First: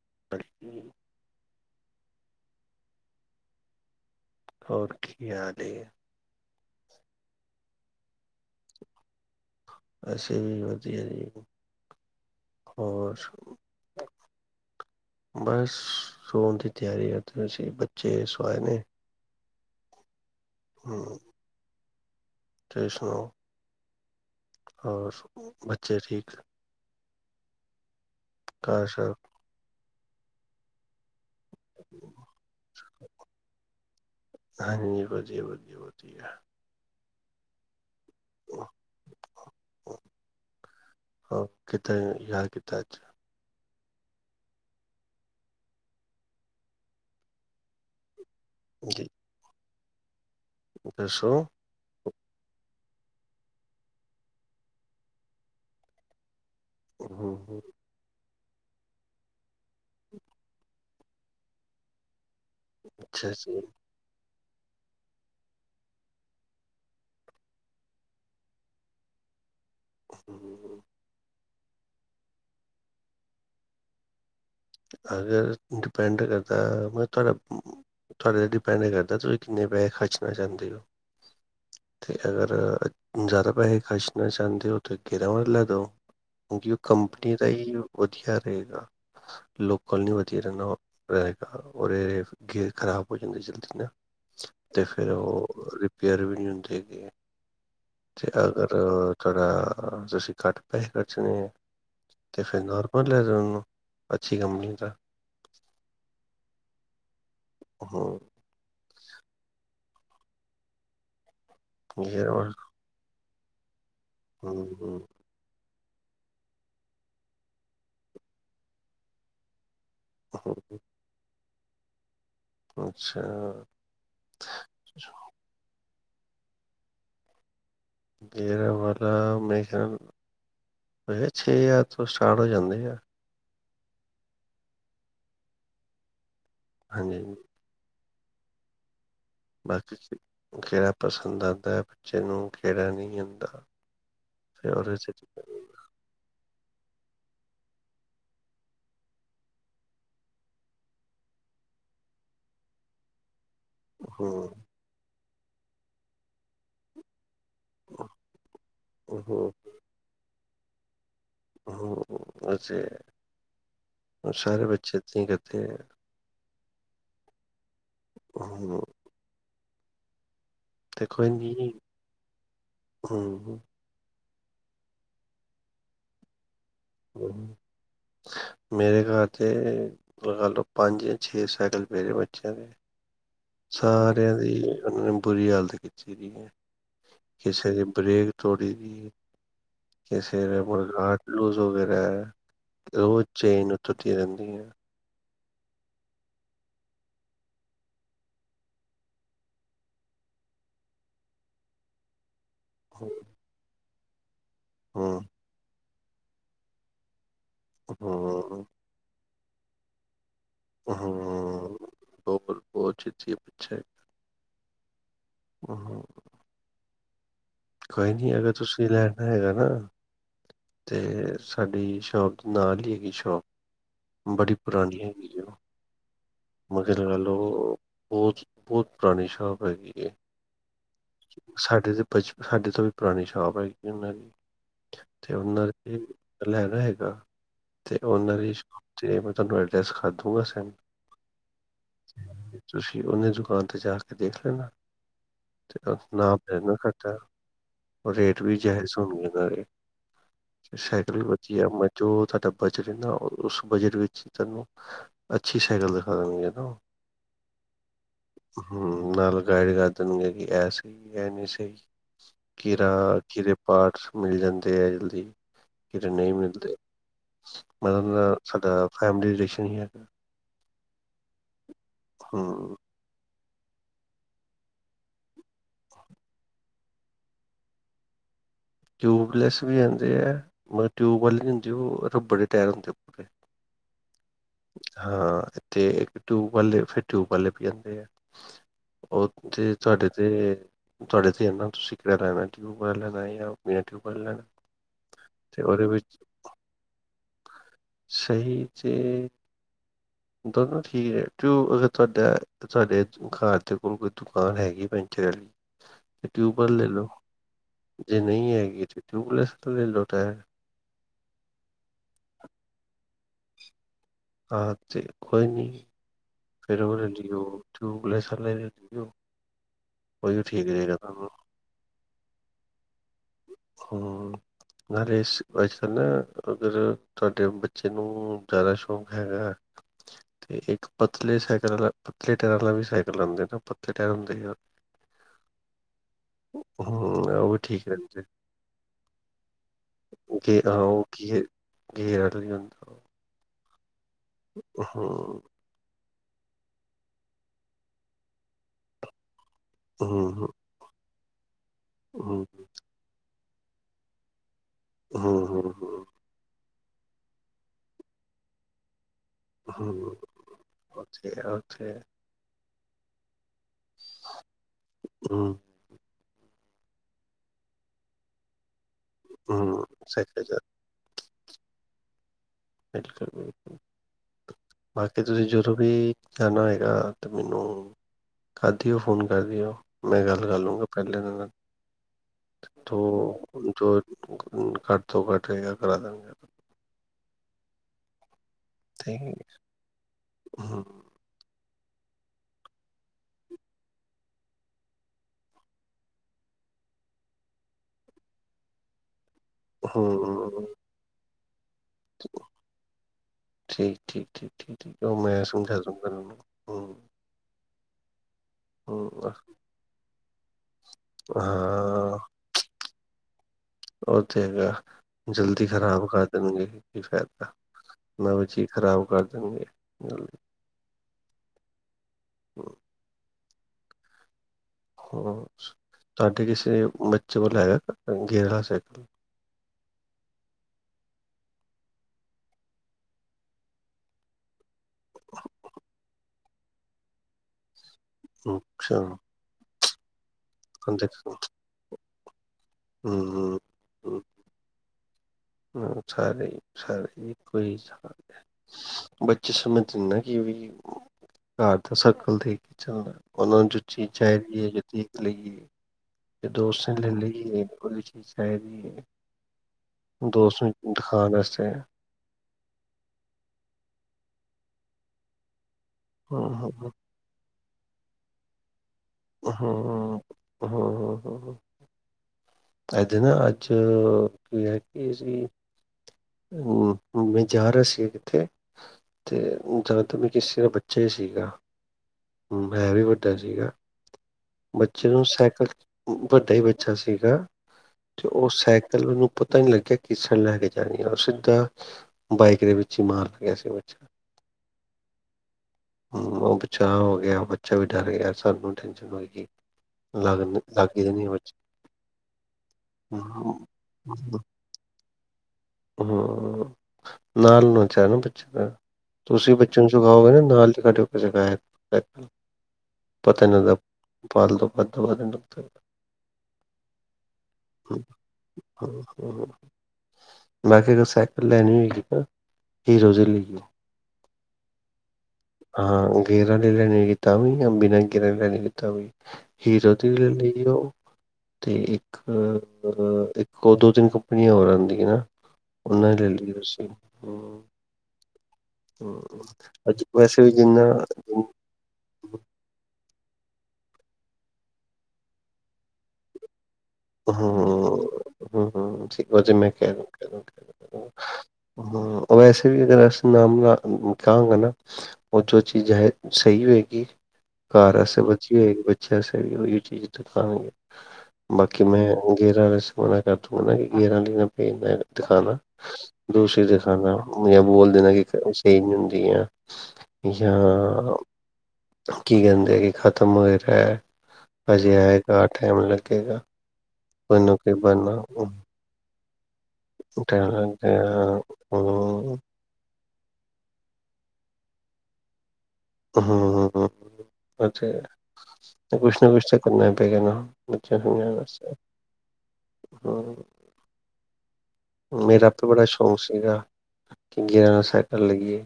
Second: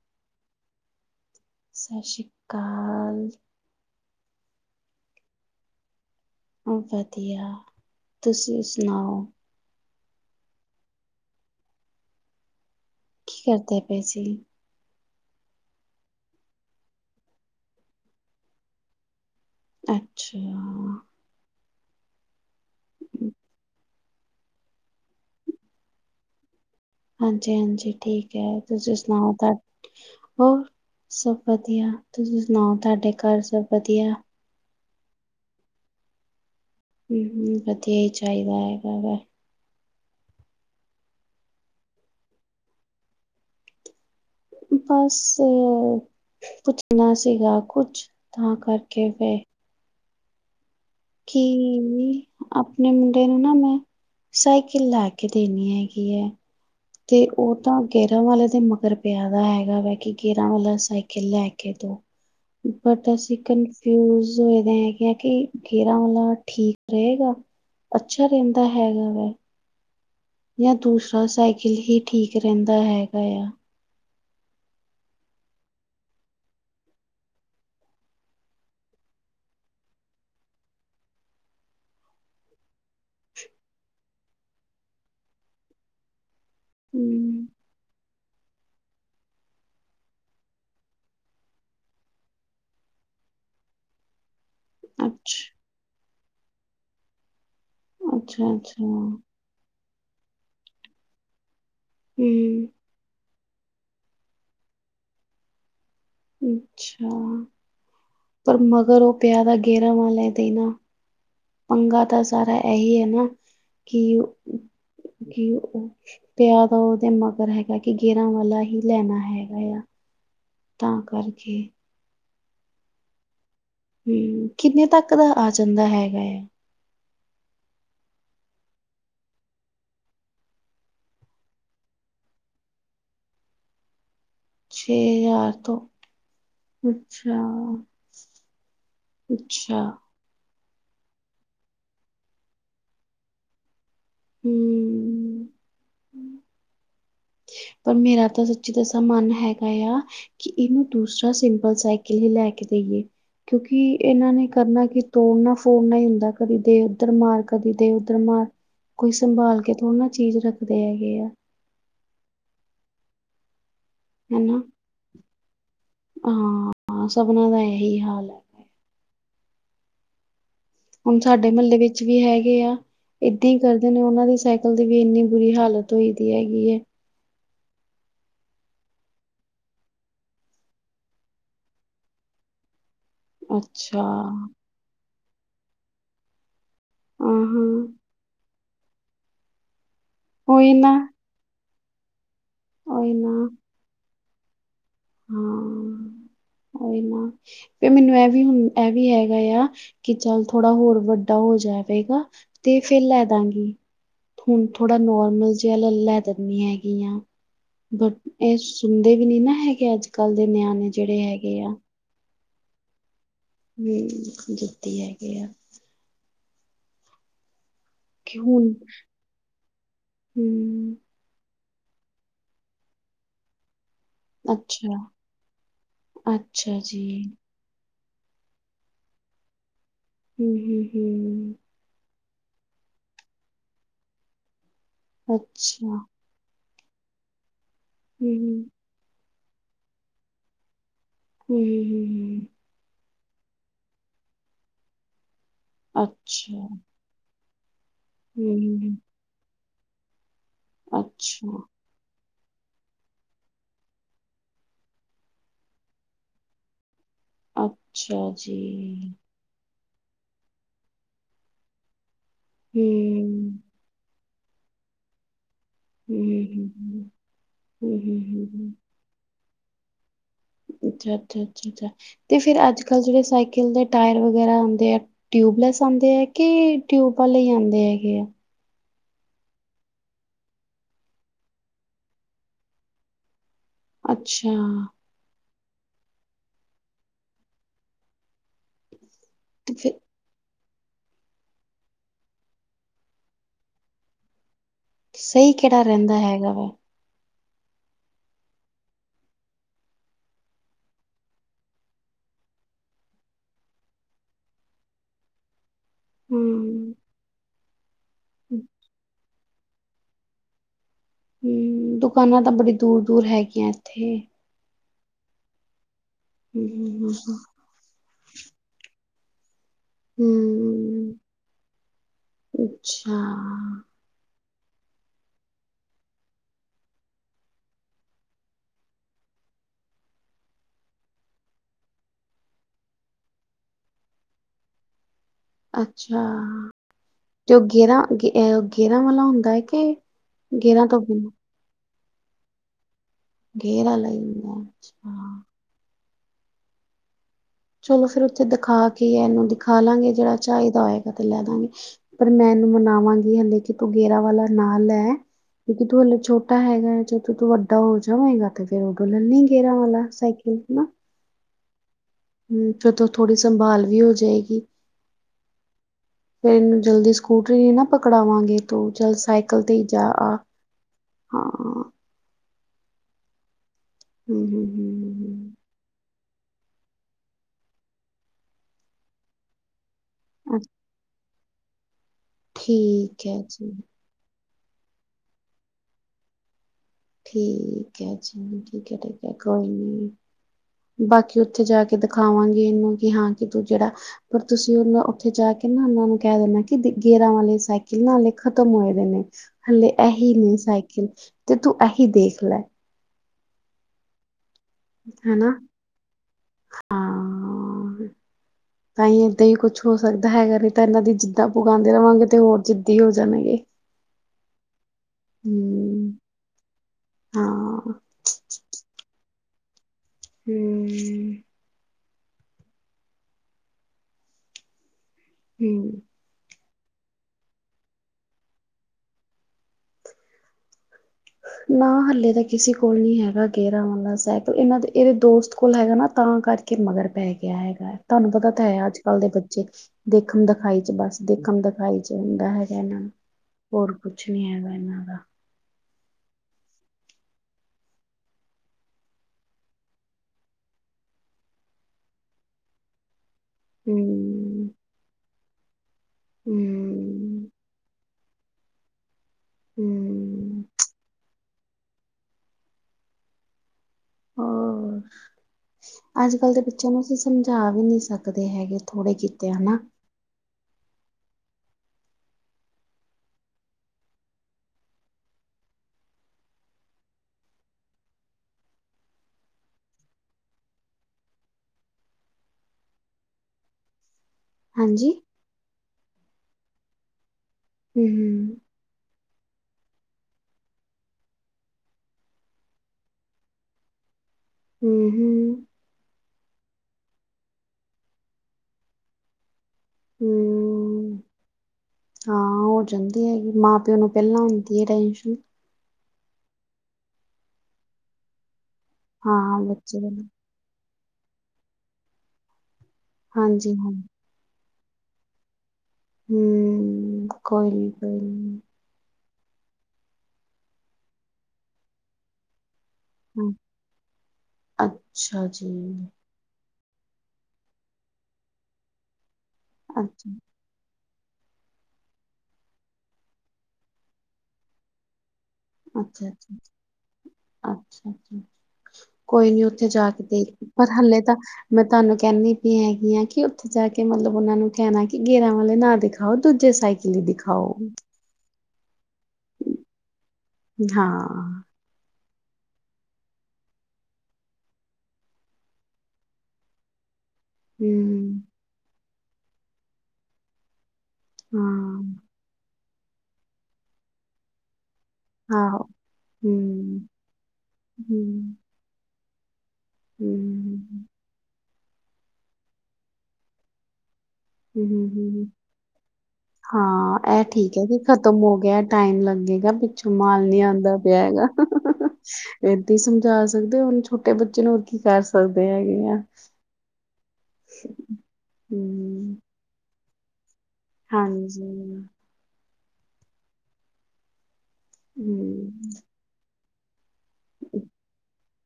[unintelligible] ਸਾਸੀ ਕਾਲ ਹੋਰ ਕੀ ਹਾਲ ਏ? ਵਧੀਆ, ਤੁਸੀਂ ਸੁਣਾਓ? ਅਸੀਂ ਵੀ ਵਧੀਆ ਜੀ। ਹੋਰ ਕੀ ਕਰਦੇ ਪਏ ਸੀ! ਬਸ ਸੋਣ ਦੀ ਤਿਆਰੀ ਕਰਦੇ ਸੀ ਬੱਚੇ ਸੋਵਾਏ ਨੇ ਅੱਛਾ! ਤੁਸੀਂ ਸੁਣਾਓ ਹੋਰ ਬੱਚੇ ਠੀਕ ਹਾਂਜੀ ਹਾਂਜੀ ਠੀਕ! ਘਰ ਤੁਸੀਂ ਸਭ? ਸੁਣਾਓ ਤੁਹਾਡੇ ਹੋਰ ਸਭ ਵਧੀਆ ਤੁਸੀਂ ਸੁਣਾਓ ਤੁਹਾਡੇ ਘਰ ਸਭ ਵਧੀਆ! ਹਾਂਜੀ ਵਧੀਆ ਵਧੀਆ ਵਧੀਆ! ਹੂ ਹੂ ਕੀ ਚਾਹੀਦਾ ਹੈਗਾ! ਹੋਰ ਕਿੱਦਾ ਯਾਦ ਕੀਤਾ ਅੱਜ ਬਸ ਪੁੱਛਣਾ ਸੀਗਾ ਕੁਛ ਤਾਂ ਜੀ ਕਰਕੇ ਫਿਰ ਕੀ ਦੱਸੋ? ਆਪਣੇ ਮੁੰਡੇ ਨੂੰ ਨਾ ਮੈਂ ਸਾਈਕਲ ਲੈ ਕੇ ਦੇਣੀ ਹੈਗੀ ਹੈ! ਤੇ ਉਹ ਹੂੰ ਤਾਂ ਗਹਿਰਾਂ ਵਾਲੇ, ਤੇ ਮਗਰ ਪਿਆ ਦਾ ਹੈਗਾ ਵਾ ਕਿ ਗੇਰਾਂ ਵਾਲਾ ਸਾਈਕਲ ਲੈ ਕੇ ਦੋ ਬਟ ਅੱਛਾ ਅਸੀ ਜੀ। ਕਨਫਿਉਜ਼, ਸੋਚਦੇ ਹੈਗੇ, ਕਿ ਗੇਰਾਂ ਵਾਲਾ ਠੀਕ ਰਹੇਗਾ ਅੱਛਾ ਰਹਿੰਦਾ ਹੈਗਾ ਵਾ, ਜਾਂ ਦੂਸਰਾ ਸਾਈਕਲ ਹੀ ਠੀਕ ਰਹਿੰਦਾ ਹੈਗਾ ਆ। ਅਗਰ ਡਿਪੈਂਡ ਕਰਦਾ ਮਹਾ ਤੁਹਾਡੇ ਤੇ ਡਿਪੈਂਡ ਕਰਦਾ ਤੁਸੀਂ ਕਿੰਨੇ ਪੈਸੇ ਖਰਚਣਾ ਚਾਹੁੰਦੇ ਹੋ, ਤੇ ਅਗਰ ਜ਼ਿਆਦਾ ਪੈਸੇ ਖਰਚ, ਚਣਾ ਚਾਹੁੰਦੇ ਔ ਤਾਂ ਗੇਰਾ ਵਾਲਾ ਲੇ ਦੋ, ਕਿਉਂਕਿ ਉਹ ਕੰਪਨੀ ਦਾ ਹੂੰ, ਹੀ ਵਧੀਆ। ਠੀਕ ਆ। ਲੋਕਲ ਨਹੀਂ ਵਧੀਆ ਰਹਿੰਦਾ ਰਹੇਗਾ ਔਰ ਇਹਦੇ ਗੇਅਰ ਖ਼ਰਾਬ ਹੋ ਜਾਂਦੇ ਜਲਦੀ ਨਾ, ਤੇ ਫਿਰ ਅੱਛਾ, ਉਹ, [unintelligible] ਤੇ ਅੱਛਾ, ਅਗਰ ਅੱਛਾ, ਤੁਹਾਡਾ, ਹਾਂ ਤੁਸੀਂ ਘੱਟ ਪੈਸੇ ਖਰਚਣੇ ਹੈ। ਤੇ ਫਿਰ ਹੂੰ। ਨੋਰਮਲ ਲੈ ਦੀ ਉਨੂੰ, ਅੱਛੀ ਕੰਪਨੀ ਦਾ, ਅੱਛਾ, ਹੂੰ ਪਰ ਅਗਰ ਉਹ ਪਿਆ ਦਾ ਗੇਰ, [unintelligible] ਦੇ ਨਾ ਪੰਗਾ ਤਾਂ ਗੇਅਰਵਾਲ ਸਾਰਾ ਐਹੀ ਹੈ ਨਾ, ਹੂੰ ਕੀ-ਕੀ, ਤੇ ਆਹ ਤਾਂ ਔਦੇ ਮਗਰ ਹੈਗਾ, ਕਿ ਗੇਅਰਾਂ ਵਾਲਾ ਹੀ ਲੈਣਾ ਹੈਗਾ ਆ। ਹੂੰ ਤਾਂ ਕਰਕੇ, ਅੱਛਾ, ਹੂੰ, ਕਿੰਨੇ ਤੱਕ ਦਾ ਆ ਜਾਂਦਾ ਹੈ। ਮੈਂ ਜਰਾ ਮਤਲਬ, ਮੈਕਸੀਮਲ ਛੇ ਹਜ਼ਾਰ ਤੋਂ ਸਟਾਰਟ ਹੋ ਜਾਂਦੇ ਐ। ਛੇ ਹਜ਼ਾਰ ਤੋਂ। ਹਾਂਜੀ ਅੱਛਾ, ਅੱਛਾ ਬਾਕੀ ਕਿਹੜਾ ਪਸੰਦ ਆਂਦਾ ਐ ਬੱਚੇ ਨੂੰ, ਕਿਹੜਾ ਨਹੀਂ ਆਂਦਾ। ਤੇ ਹੋਰ ਛੇਤੀ ਕਰ। ਹੂੰ ਪਰ ਮੇਰਾ ਤਾਂ ਸੱਚੀ ਦਸਾ ਮਨ ਹੈਗਾ ਆ, ਕਿ ਇਹਨੂੰ ਦੂਸਰਾ ਸਿੰਪਲ ਸਾਈਕਲ ਹੀ ਲੈ ਕੇ ਦੇਈ ਏ। ਕਿਉਂਕਿ ਇਹਨਾਂ ਨੇ ਹਮ ਕਰਨਾ ਕਿ ਤੋੜਨਾ ਫੋੜਨਾ ਹੀ ਹੁੰਦਾ ਕਦੀ ਦੇ, ਉੱਧਰ ਮਾਰਗ ਤੋ। ਕਦੀ ਦੇ ਉਧਰ ਮਾਰ, ਕੋਈ ਹਮ ਸੰਭਾਲ ਕੇ ਥੋੜੀ ਨਾ ਚੀਜ਼ ਰੱਖਦਾ। ਦੇ ਗਿਆ ਆ ਹੂ ਅਛੇ ਐ। ਉਹ ਹਨਾ ਸਾਰੇ ਬੱਚੇ ਇਥੇ ਹੀ ਕਰਤੇ ਹੈਂ। ਹਾਂ ਸਭਨਾ ਦਾ ਹੈ। ਏ ਹਾਲ ਹੈ, ਏ। ਤੇ ਹੁਣ ਕੋਈ ਸਾਡੇ ਨੀ ਮਹੱਲੇ ਵਿੱਚ ਵੀ ਹੈਗੇ ਆ, ਇਦੇ ਹਮ ਹੀ ਕਰਦੇ ਨੇ ਉਹਨਾਂ ਦੇ ਸਾਈਕਲ ਦੀ ਵੀ ਇੰਨੀ ਬੁਰੀ ਹਾਲਤ ਹੋਈ ਦੀ ਹੈਗੀ ਐ। ਮੇਰੇ ਘਰ ਤੇ ਲਗਾ ਲੋ, ਪੰਜ ਜਾਂ ਛੇ ਸਾਈਕਲ ਪਏ ਨੇ, ਬੱਚਿਆਂ ਦੇ। ਅੱਛਾ ਸਾਰਿਆਂ ਹਾਂ ਦੀ, ਅੰਬਨ ਬੁਰੀ ਹਾਲਤ ਕੀਤੀ ਦੀ ਹੈ। ਕਿਸੇ ਦੀ ਹਾਂ ਬਰੇੇਕ ਥੋੜੀ ਠੀਕ ਕੇਸੇਰ ਉਹੀ ਆਪਰ ਨਾ ਗਾਟ ਲੂਜ਼ ਵਗੈਰਾ ਹੈ ਉਹੀ ਰਹ ਨਾ ਚੇਨ ਟੁੱਟ - ਰਹਦੀ ਐ। ਹਾਂ ਔਹੀ ਨਾ, ਵੇ ਮੈਨੂੰ ਇਹ ਵੀ ਹੁਣ ਇਹ ਵੀ ਹੈਗਾ ਆ ਕਿ ਚੱਲ ਥੋੜਾ ਹੋਰ ਵੱਡਾ ਹੋ ਜਾਵੇਗਾ। ਤੇ ਫਿਰ ਲੈ ਦਾਂਗੀ। ਹੁਣ ਥੋੜਾ ਹਮ ਨੋਰਮਲ ਜਿਹਾ ਲਲ ਲੈ ਤਾਂ ਨਹੀਂ ਹੈਗੀ ਆਂ। ਬਟ ਇਹ ਹਮ ਸੁਣਦੇ ਵੀ ਨੀ ਨਾ। ਪਿਆਜ ਅੱਜ- ਕੱਲ ਦੇ ਨਿਆਣੇ ਜਿਹੜੇ ਹੈਗੇ ਆ। ਉਹ ਚੀ ਹੂੰ। ਤੇ ਹੈ ਦੇ ਆ ਹੂੰ, ਕੋਈ ਨਹੀਂ ਕਿ ਅਗਰ ਹੁਣ ਤੁਸੀਂ ਲੈਨਾ ਹੈਗਾ ਨਾ ਹੂੰ ਤੇਜ਼ ਸਾਡੀ ਸ਼ੋਪ ਦੇ ਨਾਲ ਹੀ ਹੈਗੀ ਸ਼ੋਪ ਬੜੀ ਅੱਛਾ ਪੁਰਾਨੀ ਹੈਗੀ ਉਹ ਅੱਛਾ ਜੀ ਮਗਰ ਲੱਲਓ ਬਹੁਤ ਬਹੁਤ ਪੁਰਾਣੀ ਛਾਂਪ ਹੈਗੀ। ਏ। ਹੂੰ ਹੂੰ। ਹੂੰ ਸਾਡੇ ਤੇ ਬਚ ਸਾਡੇ ਤੋਂ ਵੀ ਪੁਰਾਣੀ ਸ਼ਾਪ ਹੈਗੀ ਉਹਨਾਂ ਦੀ ਤੇ ਉਹਨਾਂ ਅੱਛਾ ਦੀ ਲੈਣ ਰਹੇਗਾ। ਤੇ ਉਹ ਹੂੰ ਹੂੰ ਨਰੇਸ਼ ਗੁਪਤੀ ਤੁਹਾਨੂੰ ਐਡਰੈਸ ਕਰ ਦੂੰਗਾ ਸੈਂਡ ਹੂੰ ਹੂੰ ਹੂੰ। ਅਤੇ ਉਹਨਾਂ ਦੀ ਦੁਕਾਨ ਤੇ ਜਾ ਕੇ ਦੇਖ ਲੈਨਾ। ਤੇ ਨਾਪ ਅੱਛਾ ਦੇਣਾ ਖਟਾ ਰੇਟ ਵੀ ਹੂੰ ਜਹਿਜ਼ ਹੂੰ ਸੁਣਏਗਾ ਇਹ ਸਾਇਕਲ ਵੀ ਬਚੀ ਅੱਛਾ ਆ ਮ ਜੋ ਤੁਡਾ ਬਜਟ ਹੈ ਨਾ ਉਸ ਬਜਟ ਵਿੱਚ ਤੈਨੂੰ ਅੱਛੀ ਸਾਈਕਲ ਦਿਖਾ ਦੇਣਗੇ ਨਾ ਅੱਛਾ ਜੀ ਹੂੰ ਨਾਲ ਗਾਈਡ ਗ ਤੈਨੂੰ ਦੇ ਵੀ ਐਸ ਹੈ ਨਹੀਂ ਸਹੀ। ਕੀਰਾ ਹੂੰ ਕਿਰੇ ਪਾਰਟਸ ਮਿਲ ਜਾਂਦੇ ਹੈ ਜਲਦੀ ਕਿਤੇ ਹੂੰ ਨਹੀਂ ਹੂੰ ਮਿਲਦੇ ਹੂੰ ਮੈਂ ਤਾਂ ਹੂੰ ਹੂੰ ਸਾਡਾ ਫੈਮਲੀ ਰਿਲੇਸ਼ਨ ਨਹੀਂ ਹੈ ਗਾ ਅੱਛਾ। ਅੱਛਾ ਅੱਛਾ ਤੇ ਫਿਰ ਹੂੰ ਅੱਜ ਕੱਲ੍ਹ ਜਿਹੜੇ ਸਾਈਕਲ ਦੇ ਟਾਇਰ ਵਗੈਰਾ ਆਉਂਦੇ ਆ ਟਿਊਬਲੈਸ ਆਉਂਦੇ ਆ ਕਿ ਟਿਊਬ ਵਾਲੇ ਆਉਂਦੇ ਹੈਗੇ ਆ। ਟਿਊਬਲੈਸ ਵੀ ਆਉਂਦੇ ਹੈ ਮਗਰ ਟਿਊਬ ਵਾਲੀ ਹੁੰ ਉਹ ਰੱਬੜ ਦੇ ਟਾਇਰ ਹੁੰਦੇ ਪੂਰੇ ਅੱਛਾ ਹਾਂ। ਅਤੇ ਇੱਕ ਟਿਊਬ ਵਾਲੇ ਫਿਰ ਟਿਊਬ ਵਾਲੇ ਵਿ ਆਦੇ ਆ ਉਹ ਤੇ ਤੁਹਾਡੇ ਤੇ ਤੁਹਾਡੇ ਤੇ ਇਨਾ ਤੁਸੀਂ ਕਿਹੜਾ ਲੈਣਾ ਟਿਊਬ ਵਾਲਾ ਲੈਣਾ ਜਾਂ ਬੀਣਾ ਟਿਊਬ ਵਾਲਾ ਲੈਣਾ। ਸਹੀ ਤੇ ਕਿਹੜਾ ਉਹਦੇ ਵਿੱਚ ਰਹਿੰਦਾ ਹੈਗਾ ਵਾ ਸਹੀ ਤੇ ਦੋਨੋ ਠੀਕ ਹੈ ਟਿਊ ਅਗਰ ਤੁਹਾਡਾ ਤੁਹਾਡੇ ਘਰ ਦੇ ਕੋਲ ਕੋਈ ਦੁਕਾਨ ਹੈਗੀ ਪੈਂਚਰ ਆਲੀ ਤੇ ਟਿਊਬ ਵਾਲਾ ਲੈ ਹਮ ਲੋ ਜੇ ਨਹੀਂ ਹੈਗੀ ਤੇ ਟਿਊਬਲੇੈਸ ਲ ਲੋ ਟਾਇਰ ਹੂੰ ਦੁਕਾਨਾਂ ਤਾਂ ਬੜੀ ਦੂਰ-ਦੂਰ ਹੈ ਗੀਆ ਏਥੇ ਹਾ ਤੇ ਕੋਈ ਨੀ ਹਮ ਫੇਰ ਓਹ ਹਮ ਹਮ ਲੈਂਦੀ ਓ ਟਿਊਬਲੈਸ ਆਲੇ ਲੈਂਦੀ ਓ ਕੋਈ ਵੀ ਠੀਕ ਰਏਗਾ ਹਮ ਤੁਹਾਨੂੰ [unintelligible] ਅੱਛਾ ਹਮ ਨਾਲੇ ਇਸ ਅੱਜ ਕੱਲ੍ਹ ਨਾ ਅਗਰ ਤੁਹਾਡੇ ਬੱਚੇ ਨੂੰ ਜ਼ਿਆਦਾ ਸ਼ੌਕ ਹੈਗਾ ਤੇ ਇੱਕ ਪਤਲੇ ਸਾਈਕਲਾ ਆਲਾ ਪਤਲੇ ਟਹਿਰ ਵਾਲਾ ਵੀ ਸਾਈਕਲ ਆਉਂਦੇ ਨੇ ਪਤਲੇ ਟਾਇਰ ਹੁੰਦੇ ਅੱਛਾ ਹਮ ਤੇ ਵੀ ਉਹ ਠੀਕ ਗੇਰਾਂ ਰਹਿੰਦੇ ਗੇ ਇਹ ਗੇਅਰਾਂ ਵਾਲਾ ਹੁੰਦਾ ਹੈ ਕਿ ਗੇਅਰਾਂ ਤੋਂ ਬਿਨਾਂ ਗੇਰ ਵਾਲ ਨਹੀਂ ਹੁੰਦਾ ਗੇਰਾ ਵਾਲਾ ਹੁੰਦਾ ਹੂੰ ਅੱਛਾ ਓਹ ਫੇਰ ਉੱਥੇ ਦਿਖਾ ਕੇ ਇਹਨੂੰ ਖਾ ਲਾਗੇ ਜਿਹੜਾ ਚਾਹੀਦਾ ਏ ਲੈਦਾ ਗੇ ਪਰ ਮੈਂ ਇਹਨੂੰ ਮਨਾਵਾਂਗੀ ਹਲੇੇ ਕਿ ਤੂੰ ਗੇਰਾ ਵਾਲਾ ਨਾ ਲੈ ਕਿਉਂਕਿ ਤੂੰ ਹਾਲੇ ਛੋਟਾ ਹੈ ਜਦੋਂ ਤੂੰ ਵੱਡਾ ਹੋ ਜਾਵੇਗਾ ਤੇ ਫੇਰ ਬੋਲਣ ਨਹੀਂ ਗੇਰਾ ਵਾਲਾ ਸਾਾਈਕਲ ਹਨਾਂ [unintelligible] ਹੂੰ ਫਿਰ ਤਾਂ ਥੋੜੀ ਸੰਭਾਲ ਵੀ ਹੋ ਜਾਏਗੀ ਫੇਰ ਇਹਨੂੰ ਜਲਦੀ ਸਕੂਟਰੀ ਨਾ ਪਕੜਾਵਾਂਗੇ ਤੂੰ ਚਲ ਸਾਈਕਲ ਤੇ ਹੀ ਜਾ ਆ ਸੈਕਟਰ ਹਾਂ ਬਿਲਕੁੱਲ ਬਾਕੀ ਤੁਸੀਂ ਹੂੰ-ਹੂੰ-ਹੂੰ-ਹੂੰ-ਹੂੰ। ਜ਼ਰੂਰੀ ਜਾਣਾ ਹੋਏਗਾ ਤੇ ਮੈਨੂੰ ਕਰ ਦਿਓ ਫੋਨ ਕਰ ਦਿਓ ਮੈਂ ਗੱਲ ਕਰ ਲੂੰਗਾ ਪਹਿਲਾਂ ਇਹਨਾਂ ਨਾਲ ਤੋ ਠੀਕ ਹੈ ਜੀ, ਜੋ ਘੱਟ ਤੋਂ ਘੱਟ ਹੈਗਾ ਕਰਾ ਦਾਂਗੇ ਠੀਕ ਹੈ ਜੀ। ਠੀਕ ਹੈ ਤੇ -ਠੀਕ ਹੈ ਕੋਈ ਨੀ ਹਮ ਬਾਕੀ ਉੱਥੇ ਜਾ ਕੇ ਦਿਖਾਵਾਂਗੇ ਇਹਨੂੰ ਕਿ ਹਾਂ ਕਿ ਤੂੰ ਜਿਹੜਾ ਪਰ ਤੁਸੀਂ ਉਹ ਉੱਥੇ ਜਾ ਕੇ ਨਾ ਉਹਨਾਂ ਨੂੰ ਕਹਿ ਦੇਿੰਣਾ ਕਿ ਗੇਅਰਾਂ ਵਾਲੇ ਸਾਈਕਲ ਨਾਲੇ ਖ਼ਤਮ ਹੋਏ ਦੇ ਨੇ। ਹਲੇ ਇਹਹੀ ਨਹੀ ਹਮ ਸਾਈਕਲ। ਤੇ ਤੂੰ ਐਹੀ ਦੇਖ ਲੈ। ਠੀਕ- ਠੀਕ ਠੀਕ - ਠੀਕ, ਠੀਕ ਉਹ ਮੈਂ ਹਨਾ ਸਮਝਾ ਦੂੰਗਾ ਉਹਨੂੰ ਹੂੰ ਹਾਂ। ਤਾਂ ਹੀ ਏਦਾਂ ਹੀ ਕੁਛ ਹੋ ਸਕਦਾ ਹੈਗਾ ਨਹੀਂ ਤਾਂ ਇਹਨਾਂ ਦੀ ਜਿੱਦਾਂ ਉਗਾਉਂਦੇ ਹਾਂ ਰਵਾਂਗੇ ਤੇ ਹੋਰ ਜਿੱਦ ਹੋ ਜਾਣਗੇ ਉਹ ਤੇ ਹੈਗਾ ਜਲਦੀ ਖ਼ਰਾਬ ਹਮ ਕਰ ਦੇਣਗੇ ਕੀ ਫਾਇਦਾ ਹਾਂ। ਦਨ ਗੇ। ਹੂੰ ਹ [inaudible] [inaudible] ਹੋਰ ਹੂੰ ਤੁਹਾਡੇ ਕਿਸੇ ਅਤੇ ਬੱਚੇ ਕੋ ਲ ਹੈਗਾ ਗੇਅਰਾ ਵਾਲਾ ਸਾਈਕਲ। ਨਾ ਹਾਲੇ ਤਾਂ ਕਿਸੇ ਕੋਲ ਨਹੀ ਹੈਗਾ ਗਿਅਰਾ ਸਾਈਕਲ ਇਹਨਾਂ ਦੇ ਇਹਦੇ ਦੋਸਤ ਕੋਲ ਹੈਗਾ ਨਾ। ਤਾਂ ਕਰਕੇ ਮਗਰ ਪੈ ਗਿਆ ਹੈਗਾ ਹੈ। ਤੁਹਾਨੂੰ ਪਤਾ ਤਾਂ ਹੈ ਅੱਜ ਅੱਛਾ ਕੱਲ੍ਹ ਦੇ ਬੱਚੇ ਖਮ ਦਿਖਾਈ ਚ ਬਸ ਦੇਖਮ ਦਿਖਾਈ ਚ। ਹੁੰਦਾ ਹੈ। ਹੂੰ ਹੋਰ ਕੁ ਕੁਛ ਨੀ ਹੈਗਾ ਇਹਨਾਂ ਦਾ। ਸਾਰੇ ਹੀ-ਸਾਰੇੋ ਹੀ [unintelligible] ਬੱਚੇ ਸਮਝ ਦੇ ਨੀ ਕਿ ਵੀ ਘਰ ਦਾ ਸਰਕਲ ਦੇਖ ਕੇ ਚੱਲਣਾ। ਉਹ ਨੂੰ ਜੋ ਚੀਜ਼ ਚਾਹੀਦੀ ਹੈ ਹੂੰ ਉਹ ਦੇਖ ਲਏਗੀ। ਤੇ ਦੋਸਤ ਨੇ ਲੈ ਲਈ ਹੂੰ [unintelligible] ਵੀ [unintelligible] ਦੋਸਤ ਹੂੰ ਨੂੰ ਦਿਖਾਨ ਆਸ ਤਾਂ ਹਾਂ ਅੱਜ ਹੂੰ ਕੱਲ ਦੇ ਹੂੰ, ਬੱਚਿਆਂ ਨੂੰ ਅਸੀਂ ਸਮਝ ਜਾ ਵੀ ਨਹੀਂ ਸਕਦੇ ਹੈਗੇ। ਥੋੜੇ ਕੀਤੇ ਹਨਾ। ਹਾਂ ਹਾਂ ਐਤੇ ਨਾ ਅੱਜ ਕੀ ਹੈ ਕਿ ਸੀ ਅਉ ਮੈਂ ਜਾ ਰਿਹਾ ਸੀ ਕਿੱਥੇ ਤੇ ਜਾਂ ਤਾਂ ਮੈਂ ਕਿਸੇ ਦਾ ਬੱਚਾ ਹੀ ਸੀਗਾ ਮੈਂ ਵੀ ਵੱਡਾ ਸੀਗਾ। ਬੱਚੇ ਹਾਂਜੀ ਨੂੰ ਸੈਕਲ ਵੱਡਾ ਹੀ ਬੱਚਾ ਸੀਗਾ। ਹੂੰ ਤੇ ਉਹ ਸਾੲਕਲ ਉਹਨੂੰ ਪਤਾ ਨੀ ਲੱਗਿਆ ਕਿਸੜ ਲੈ ਕੇ ਜਾਣੀ ਆ ਔ ਸਿੱਧਾ ਬਾਈਕ ਦੇ ਵਿੱਚ ਹੀ ਮਾਰ ਗਿਆ ਸੀ ਬੱਚਾ। ਹੂੰ-ਹੂੰ। ਓਹ ਬਚਾਅ ਹੋ ਗਿਆ, ਬੱਚਾ ਵੀ ਡਰ ਗਿਆ, ਸਾਨੂੰ ਟੈਨਸ਼ਨ ਹੋਏਗੀ। ਹੂੰ, ਹਾਂ ਹੋ ਜਾਂਦੀ ਹੂੰ। ਹੈਗੀ ਮਾਂ ਪਿਓ ਨੂੰ ਪੈਲਾਂ ਹੁੰਦੀ ਏ ਟੈਂ ਹੁ ਹ ਨਾਲ [unintelligible] ਨਾ ਬੱਚੇ ਦਾ। ਤੁਸੀਂ ਬੱਚੇ ਨੂੰ ਸਿਖਾਓਗੇ ਨਾ ਨਾਲ ਤੇ ਕੱਟੋ [unintelligible] ਪਤਾ ਨੀ ਲਗਦਾ ਹਾਂਜੀ ਹਾਂ ਪਾਲ ਦੋ [unintelligible] ਹੂੰ ਕੋਈ ਨੀ, ਕੋਈ ਨੀ। ਹੂੰ। ਵੈਸੇ ਜੇ ਸਾਈਕਲ ਲੈਣੀ ਹੋਏਗੀ ਨਾ ਹੀਰੋ ਜੋ ਲਈਓ। ਅਗ ਅੱਛਾ ਜੀ। ਲੀ ਲੈਣੀ ਵੀ ਤਾਵੀ ਬਿਨਾਂ ਗੇਰਾਂ ਆਲੀ ਲੈਣੀ ਵੀ ਤਾਂ ਵੀ ਹੀਰੋ ਦੀ ਵੀ ਅੱਛਾ ਲਲ ਈਓ। ਤੇ ਇੱਕ ਇੱਕ ਔ ਦੋ ਤਿੰਨ ਕਪਨੀਆਂ ਹੋਰ ਆਦੀਆਂ। ਉਨਾ ਅੱਛਾ ਲੈ ਅੱਛਾ ਲਿਔ ਸੇਮ ਅੱਛਾ ਅੱਛਾ ਕੋਈ ਨੀ ਉੱਥੇ ਜਾ ਕੇ ਦੇਖ ਪਰ ਹਲੇੇ ਤਾਂ ਮੈਂ ਤਾਨੂੰ ਕੈੰਨੀ ਪਈ ਹੈਗ ਗੀ ਆ ਕਿ ਉੱਥੇ ਜਾ ਕੇ ਮਤਲਬ ਉਨਾਂ ਨੂੰ ਕੈਣਾ ਕਿ ਗੇਰਾਂ ਵਾਲੇ ਨਾ ਦਿਖਾਓ ਦੂਜ ਜੇ ਸਾਈਕਿਲ ਈ ਹਾਂ ਦਿਖਾਓ। ਹਾਂ ਠੀ ਵਜੇ ਮੈਂ ਕੈ ਦਾਗਾਂ ਕੈ ਦਾਗਾਂ ਕੈ ਹਾਂ ਦਾਗਾਂ, ਹਾਂ। ਵੈਸੇ ਵੀ ਅਗਰ ਅਸੀਂ ਨਾਮ ਲਾ ਕਾਗਾਂ ਨਾ ਔ ਜੋ ਚੀਜ਼ ਹੈ ਸਹੀ ਹੋਏਗੀ। ਕਾਰ ਅਸੇ ਹੂੰ ਬਚੀ ਹੋਏਗੀ ਬ ਚੈ ਸੈ ਵੀ ਓਈਓ ਚੀਜ਼ ਦਿਖਾਯੈ। ਹਾਂ। ਗੇਰਾਂ ਆਲੇ [unintelligible] ਕਰੱਟ ਗੇਰਾਂ ਆਲੀ ਨਾ ਭੇਜ ਨਾ। ਦਿਖਾਨਾ ਆਹੋ ਦੂਸਰੀ ਹੂੰ ਦਿਖਾਨਾ ਜਾਂ ਬੋਲ ਦੇਣਾ ਕਿ ਹੂੰ ਸੇਮ ਈ ਹੁੰਦੀ ਹੈ। ਹੂੰ ਜਾਂ, ਕੀ ਕਹਿੰਦੇ ਐ ਕਿ ਖਤਮ ਹੋਏ ਦੈ ਹਜੇ ਹੂੰ ਆਏਗਾ, ਹੂੰ ਟਾਈਮ ਲੱਗੇਗਾ। ਹਾਂ ਇਹ ਠੀਕ ਹੈ, ਕਿ ਖਤਮ ਹੋ ਗਿਆ ਟਾ ਈਮ ਲੱਗੇ, ਪਿੱਛੋਂ ਮਾਲ ਨੀ ਆਂਦਾ ਪਿਆ ਹੈਗਾ ਸਮਝਾ ਸਕਦੇ ਹੁਣ ਛੋਟੇ ਬੱਚੇ ਨੂੰ ਹੋਰ ਕੀ ਕਹਿ ਸਕਦੇ। ਹੈਗੇ ਆ। ਅੱਛਾ, ਕੁਛ ਨਾ ਹੂੰ ਕੁਛ ਤੇ ਕਰਨਾ, ਫੇਰ ਕਹਿਨਾ, [unintelligible] ਹਾਂਜੀ, ਹਾਂ, ਮੇਰਾ ਆਪ ਹੂੰ ਬੜਾ ਸ਼ੌਂਕ ਸੀਗਾ। ਕਿ ਗੇਰਾ ਵਾਲਾ ਸਾਈਕਲ ਲੱਈਏ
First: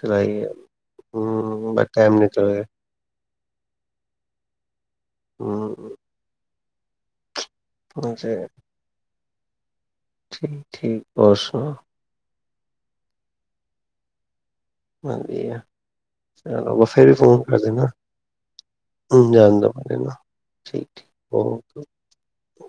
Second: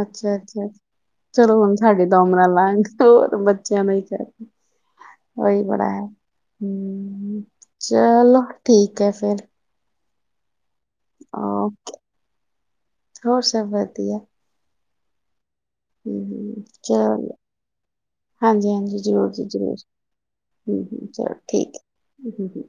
ਅੱਛਾ ਅੱਛਾ ਚਲੋ ਹੁਣ ਬਟ ਸਾਡੇ ਟਾਈਮ ਦਮ ਨਾ ਨਿਕਲ ਗਿਆ। ਲਾਂਘ ਹੋਰ ਬੱਚਿਆਂ ਮ ਕਰਕੇ, [unintelligible] ਉਹੀ ਬੜਾ ਹੂੰ ਹੈ। ਹੂੰ, ਅੱਛਾ ਚਲੋ ਠੀਕ ਹੈ ਫਿਰ, ਠੀਕ, ਠੀਕ ਅੱਛਾ, ਹੋਰ ਸਭ ਵਧੀਆ, ਹਾਂਜੀ ਆ, ਹ ਚਲੋ ਦੇਣਾ ਹਾਂਜੀ-ਹਾਂਜੀ ਜ਼ਰੂਰ ਜੀ ਜਾਣ ਦੋ ਜ਼ਰੂਰ ਮੈਨੂੰ ਨਾ ਹੂੰ ਠੀਕ ਠੀਕ ਚਲੋ ਠੀਕ ਓਕੇ ਹੈ।